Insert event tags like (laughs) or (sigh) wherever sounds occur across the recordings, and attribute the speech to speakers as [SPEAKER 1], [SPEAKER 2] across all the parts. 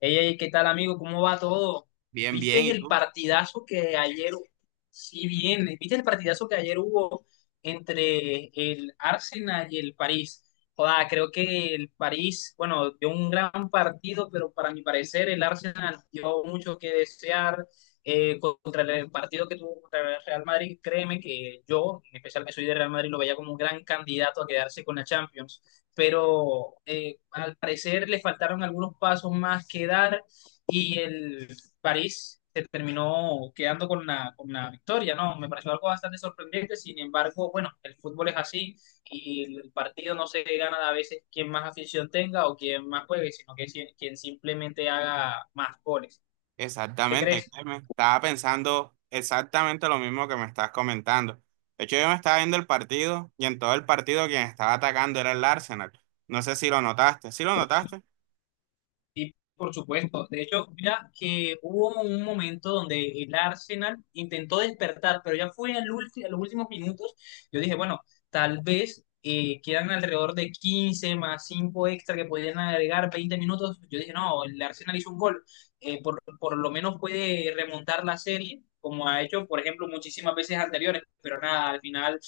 [SPEAKER 1] Ey, ey, ¿qué tal, amigo? ¿Cómo va todo?
[SPEAKER 2] Bien, bien,
[SPEAKER 1] ¿Viste
[SPEAKER 2] ¿y
[SPEAKER 1] el
[SPEAKER 2] tú?
[SPEAKER 1] partidazo que ayer, ¿Viste el partidazo que ayer hubo entre el Arsenal y el París? Joda, creo que el París, bueno, dio un gran partido, pero para mi parecer el Arsenal dio mucho que desear contra el partido que tuvo contra el Real Madrid. Créeme que yo, en especial que soy de Real Madrid, lo veía como un gran candidato a quedarse con la Champions, pero al parecer le faltaron algunos pasos más que dar y el París se terminó quedando con con la victoria, ¿no? Me pareció algo bastante sorprendente, sin embargo, bueno, el fútbol es así, y el partido no se gana a veces quien más afición tenga o quien más juegue, sino que quien simplemente haga más goles. ¿Qué
[SPEAKER 2] Exactamente,
[SPEAKER 1] crees?
[SPEAKER 2] Clemen. Estaba pensando exactamente lo mismo que me estás comentando. De hecho, yo me estaba viendo el partido y en todo el partido quien estaba atacando era el Arsenal. No sé si lo notaste. ¿Sí lo notaste?
[SPEAKER 1] Sí, por supuesto. De hecho, mira que hubo un momento donde el Arsenal intentó despertar, pero ya fue a los últimos minutos. Yo dije, bueno, tal vez quedan alrededor de 15 más 5 extra que podrían agregar 20 minutos. Yo dije, no, el Arsenal hizo un gol. Por lo menos puede remontar la serie, como ha hecho, por ejemplo, muchísimas veces anteriores. Pero nada, al final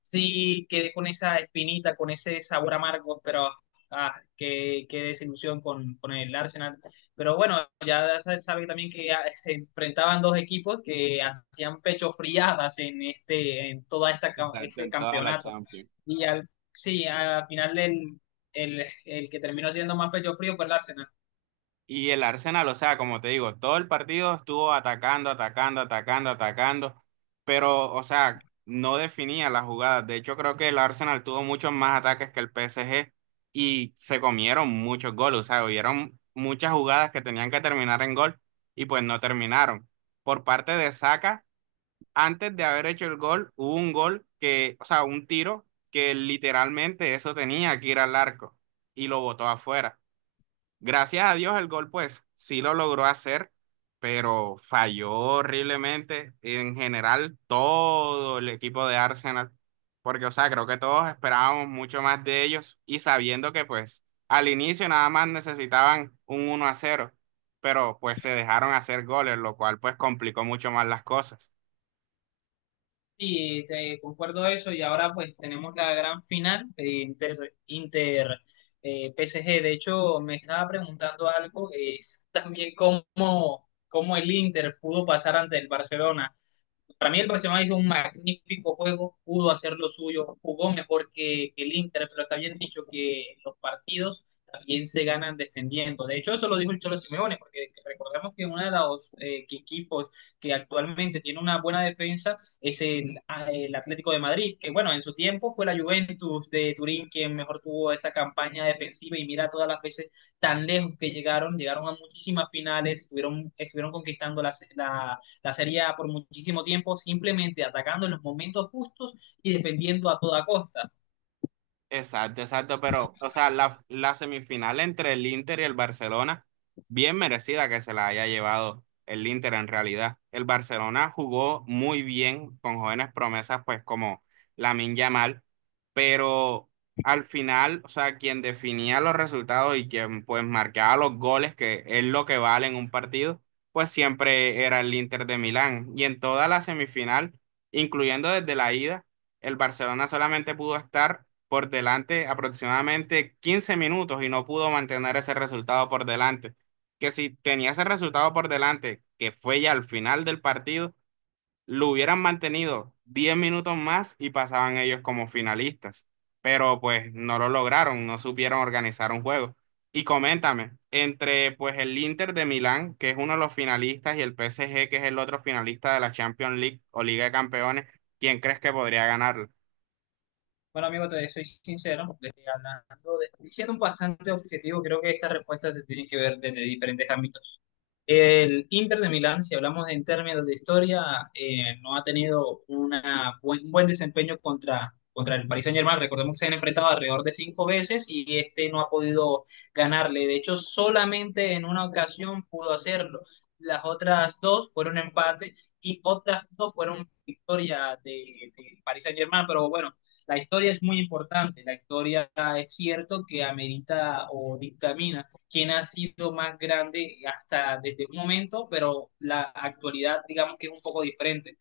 [SPEAKER 1] sí quedé con esa espinita, con ese sabor amargo, pero ah, qué desilusión con el Arsenal. Pero bueno, ya se sabe también que se enfrentaban dos equipos que hacían pecho friadas en, este, en todo
[SPEAKER 2] Exacto,
[SPEAKER 1] este
[SPEAKER 2] en toda la
[SPEAKER 1] campeonato.
[SPEAKER 2] Champions.
[SPEAKER 1] Al final el que terminó siendo más pecho frío fue el Arsenal.
[SPEAKER 2] Y el Arsenal, o sea, como te digo, todo el partido estuvo atacando, atacando, atacando, atacando, pero, o sea, no definía las jugadas. De hecho, creo que el Arsenal tuvo muchos más ataques que el PSG y se comieron muchos goles, o sea, hubieron muchas jugadas que tenían que terminar en gol y pues no terminaron. Por parte de Saka, antes de haber hecho el gol, hubo un gol que, o sea, un tiro que literalmente eso tenía que ir al arco y lo botó afuera. Gracias a Dios el gol pues sí lo logró hacer, pero falló horriblemente en general todo el equipo de Arsenal, porque o sea, creo que todos esperábamos mucho más de ellos y sabiendo que pues al inicio nada más necesitaban un 1-0, pero pues se dejaron hacer goles, lo cual pues complicó mucho más las cosas.
[SPEAKER 1] Sí, te concuerdo eso, y ahora pues tenemos la gran final de Inter PSG. De hecho, me estaba preguntando algo, es también cómo el Inter pudo pasar ante el Barcelona. Para mí el Barcelona hizo un magnífico juego, pudo hacer lo suyo, jugó mejor que el Inter, pero está bien dicho que los partidos también se ganan defendiendo. De hecho, eso lo dijo el Cholo Simeone, porque recordemos que uno de los equipos que actualmente tiene una buena defensa es el Atlético de Madrid, que bueno, en su tiempo fue la Juventus de Turín quien mejor tuvo esa campaña defensiva, y mira todas las veces tan lejos que llegaron, llegaron a muchísimas finales, estuvieron, estuvieron conquistando la sería por muchísimo tiempo simplemente atacando en los momentos justos y defendiendo a toda costa.
[SPEAKER 2] Exacto, exacto, pero, o sea, la semifinal entre el Inter y el Barcelona, bien merecida que se la haya llevado el Inter en realidad. El Barcelona jugó muy bien con jóvenes promesas, pues como Lamine Yamal, pero al final, o sea, quien definía los resultados y quien pues marcaba los goles, que es lo que vale en un partido, pues siempre era el Inter de Milán. Y en toda la semifinal, incluyendo desde la ida, el Barcelona solamente pudo estar por delante aproximadamente 15 minutos y no pudo mantener ese resultado por delante. Que si tenía ese resultado por delante, que fue ya al final del partido, lo hubieran mantenido 10 minutos más y pasaban ellos como finalistas. Pero pues no lo lograron, no supieron organizar un juego. Y coméntame, entre pues el Inter de Milán, que es uno de los finalistas, y el PSG, que es el otro finalista de la Champions League o Liga de Campeones, ¿quién crees que podría ganarlo?
[SPEAKER 1] Bueno, amigo, te soy sincero, hablando de, siendo un bastante objetivo, creo que estas respuestas se tienen que ver desde diferentes ámbitos. El Inter de Milán, si hablamos en términos de historia, no ha tenido un buen desempeño contra el Paris Saint-Germain. Recordemos que se han enfrentado alrededor de cinco veces y este no ha podido ganarle. De hecho, solamente en una ocasión pudo hacerlo. Las otras dos fueron empate y otras dos fueron victoria de Paris Saint-Germain. Pero bueno, la historia es muy importante. La historia es cierto que amerita o dictamina quién ha sido más grande hasta desde un momento, pero la actualidad digamos que es un poco diferente.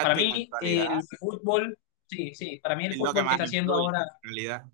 [SPEAKER 1] Para
[SPEAKER 2] y la
[SPEAKER 1] mí
[SPEAKER 2] actualidad.
[SPEAKER 1] el fútbol, sí, sí, para mí el
[SPEAKER 2] Es lo que
[SPEAKER 1] fútbol que
[SPEAKER 2] más
[SPEAKER 1] está haciendo
[SPEAKER 2] influye,
[SPEAKER 1] ahora.
[SPEAKER 2] en realidad.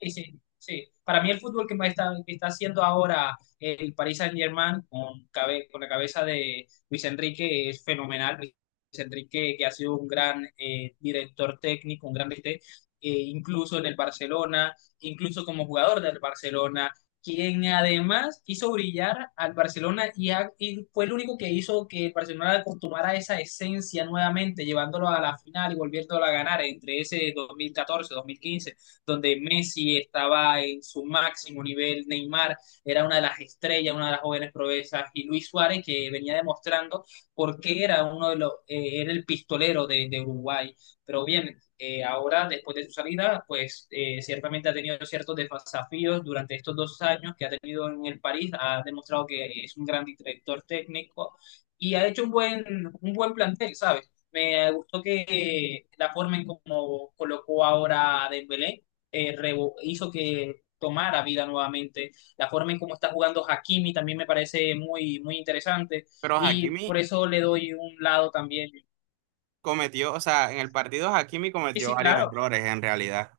[SPEAKER 1] Sí, sí, sí. Para mí el fútbol que me está, que está haciendo ahora el Paris Saint-Germain con la cabeza de Luis Enrique es fenomenal. Luis Enrique, que ha sido un gran director técnico, un gran DT, incluso en el Barcelona, incluso como jugador del Barcelona, quien además hizo brillar al Barcelona y fue el único que hizo que el Barcelona acostumbrara a esa esencia nuevamente, llevándolo a la final y volviéndolo a ganar entre ese dos mil catorce, dos mil quince, donde Messi estaba en su máximo nivel, Neymar era una de las estrellas, una de las jóvenes proezas, y Luis Suárez, que venía demostrando por qué era uno de era el pistolero de Uruguay. Pero bien, ahora, después de su salida, pues ciertamente ha tenido ciertos desafíos durante estos dos años que ha tenido en el París, ha demostrado que es un gran director técnico y ha hecho un buen plantel, ¿sabes? Me gustó que la forma en cómo colocó ahora a Dembélé, hizo que tomara vida nuevamente. La forma en cómo está jugando Hakimi también me parece muy, muy interesante,
[SPEAKER 2] Pero
[SPEAKER 1] y por
[SPEAKER 2] Hakimi
[SPEAKER 1] eso le doy un lado también.
[SPEAKER 2] cometió, o sea, en el partido Hakimi
[SPEAKER 1] Sí,
[SPEAKER 2] cometió
[SPEAKER 1] sí,
[SPEAKER 2] varios
[SPEAKER 1] claro.
[SPEAKER 2] errores, en realidad.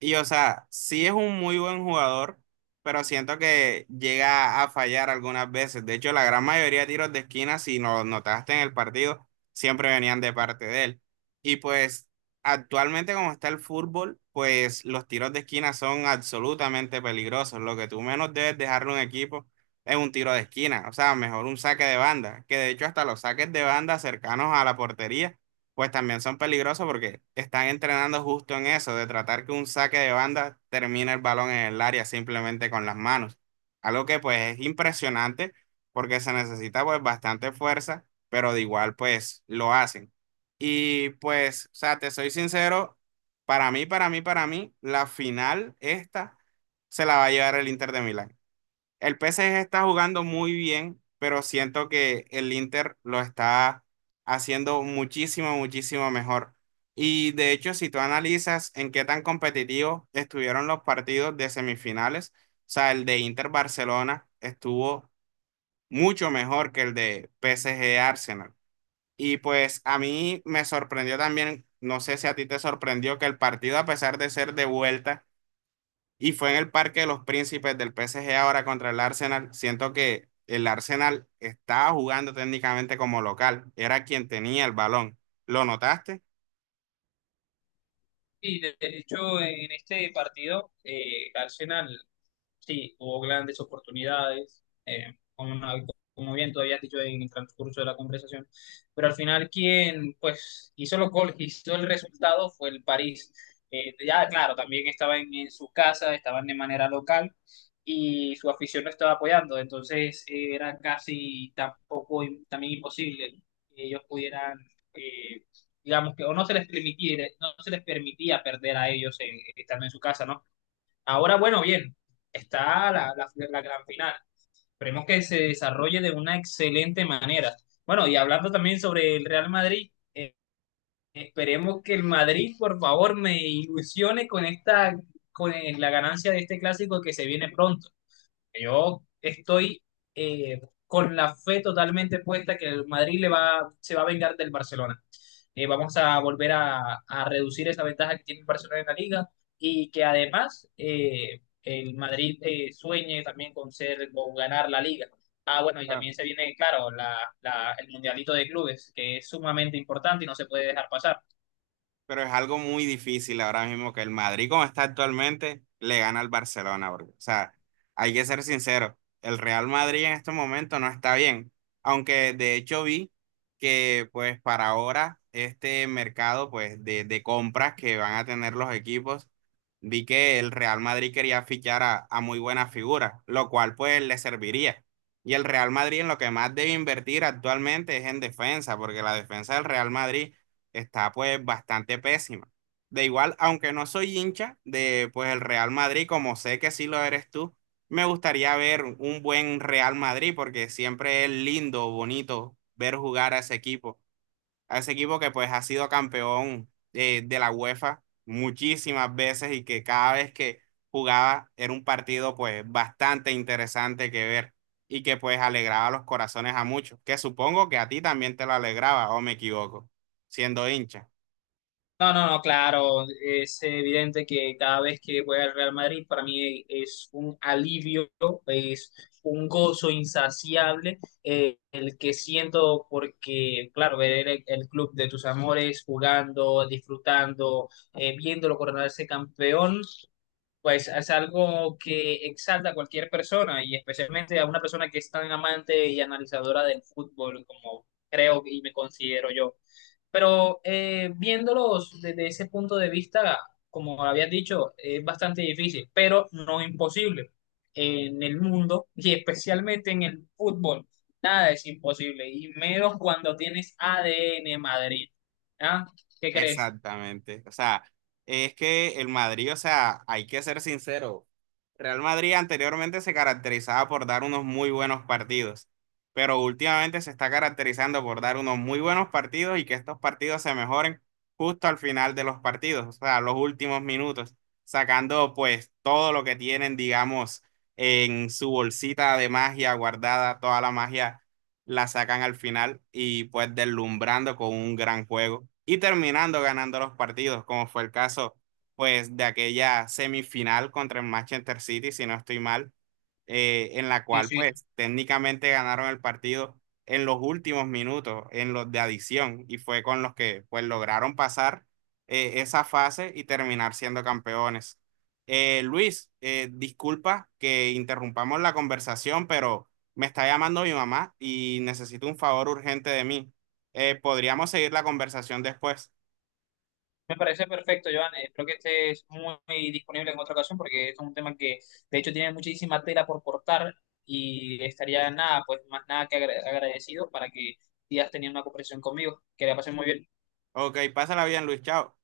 [SPEAKER 2] Y o sea, sí es un muy buen jugador, pero siento que llega a fallar algunas veces. De hecho, la gran mayoría de tiros de esquina, si lo notaste en el partido, siempre venían de parte de él. Y pues actualmente como está el fútbol, pues los tiros de esquina son absolutamente peligrosos. Lo que tú menos debes dejarle a un equipo es un tiro de esquina. O sea, mejor un saque de banda, que de hecho hasta los saques de banda cercanos a la portería pues también son peligrosos porque están entrenando justo en eso, de tratar que un saque de banda termine el balón en el área simplemente con las manos. Algo que pues es impresionante porque se necesita pues bastante fuerza, pero de igual pues lo hacen. Y pues, o sea, te soy sincero, para mí, para mí, para mí, la final esta se la va a llevar el Inter de Milán. El P S G está jugando muy bien, pero siento que el Inter lo está haciendo muchísimo, muchísimo mejor. Y de hecho, si tú analizas en qué tan competitivos estuvieron los partidos de semifinales, o sea, el de Inter Barcelona estuvo mucho mejor que el de P S G Arsenal. Y pues a mí me sorprendió también, no sé si a ti te sorprendió que el partido, a pesar de ser de vuelta, y fue en el Parque de los Príncipes del PSG ahora contra el Arsenal. Siento que el Arsenal estaba jugando técnicamente como local. Era quien tenía el balón. ¿Lo notaste?
[SPEAKER 1] Y de hecho, en este partido, Arsenal sí, hubo grandes oportunidades, como, no, como bien todavía has dicho en el transcurso de la conversación, pero al final quien pues hizo los goles, hizo el resultado fue el París. Ya, claro, también estaban su casa, estaban de manera local y su afición lo estaba apoyando, entonces era casi tampoco también imposible que ellos pudieran eh, digamos que o no se les permitiera, no se les permitía perder a ellos en, estando en su casa, ¿no? Ahora, bueno, bien, está la gran final. Esperemos que se desarrolle de una excelente manera. Bueno, y hablando también sobre el Real Madrid, esperemos que el Madrid, por favor, me ilusione con esta, con la ganancia de este clásico que se viene pronto. Yo estoy eh, con la fe totalmente puesta que el Madrid se va a vengar del Barcelona. Eh, vamos a volver a reducir esa ventaja que tiene el Barcelona en la liga, y que además el Madrid sueñe también con ser o ganar la liga. Ah, bueno, y también se viene, claro, el mundialito de clubes, que es sumamente importante y no se puede dejar pasar.
[SPEAKER 2] Pero es algo muy difícil ahora mismo que el Madrid, como está actualmente, le gana al Barcelona. Porque, o sea, hay que ser sincero, el Real Madrid en este momento no está bien. Aunque de hecho vi que pues para ahora este mercado pues de compras que van a tener los equipos, vi que el Real Madrid quería fichar a, muy buenas figuras, lo cual pues le serviría. Y el Real Madrid en lo que más debe invertir actualmente es en defensa, porque la defensa del Real Madrid está pues bastante pésima. De igual, aunque no soy hincha de pues el Real Madrid, como sé que sí lo eres tú, me gustaría ver un buen Real Madrid porque siempre es lindo, bonito ver jugar a ese equipo que pues ha sido campeón de la UEFA muchísimas veces y que cada vez que jugaba era un partido pues bastante interesante que ver y que pues alegraba los corazones a muchos, que supongo que a ti también te lo alegraba o me equivoco, siendo hincha.
[SPEAKER 1] No, no, no, claro, es evidente que cada vez que voy al Real Madrid para mí es un alivio, es un gozo insaciable, el que siento porque, claro, ver el club de tus amores jugando, disfrutando, viéndolo coronarse campeón, pues es algo que exalta a cualquier persona y especialmente a una persona que es tan amante y analizadora del fútbol como creo y me considero yo. Pero viéndolos desde ese punto de vista, como habías dicho, es bastante difícil, pero no imposible. En el mundo (laughs) y especialmente en el fútbol, nada es imposible, y menos cuando tienes ADN Madrid. ¿Ah? ¿Qué crees?
[SPEAKER 2] Exactamente. O sea, es que el Madrid, o sea, hay que ser sincero. Real Madrid anteriormente se caracterizaba por dar unos muy buenos partidos, pero últimamente se está caracterizando por dar unos muy buenos partidos y que estos partidos se mejoren justo al final de los partidos, o sea, los últimos minutos, sacando pues todo lo que tienen, digamos, en su bolsita de magia guardada, toda la magia la sacan al final y pues deslumbrando con un gran juego y terminando ganando los partidos, como fue el caso pues de aquella semifinal contra el Manchester City, si no estoy mal, en la
[SPEAKER 1] Sí,
[SPEAKER 2] cual
[SPEAKER 1] sí,
[SPEAKER 2] pues técnicamente ganaron el partido en los últimos minutos, en los de adición, y fue con los que pues lograron pasar esa fase y terminar siendo campeones. Luis, disculpa que interrumpamos la conversación, pero me está llamando mi mamá y necesito un favor urgente de mí. Podríamos seguir la conversación después.
[SPEAKER 1] me parece perfecto, Joan. Creo que estés muy, muy disponible en otra ocasión porque es un tema que de hecho tiene muchísima tela por cortar, y estaría nada, pues más nada que agradecido para que sigas teniendo una conversación conmigo. Que la pasen muy bien.
[SPEAKER 2] Ok, pásala bien, Luis, chao.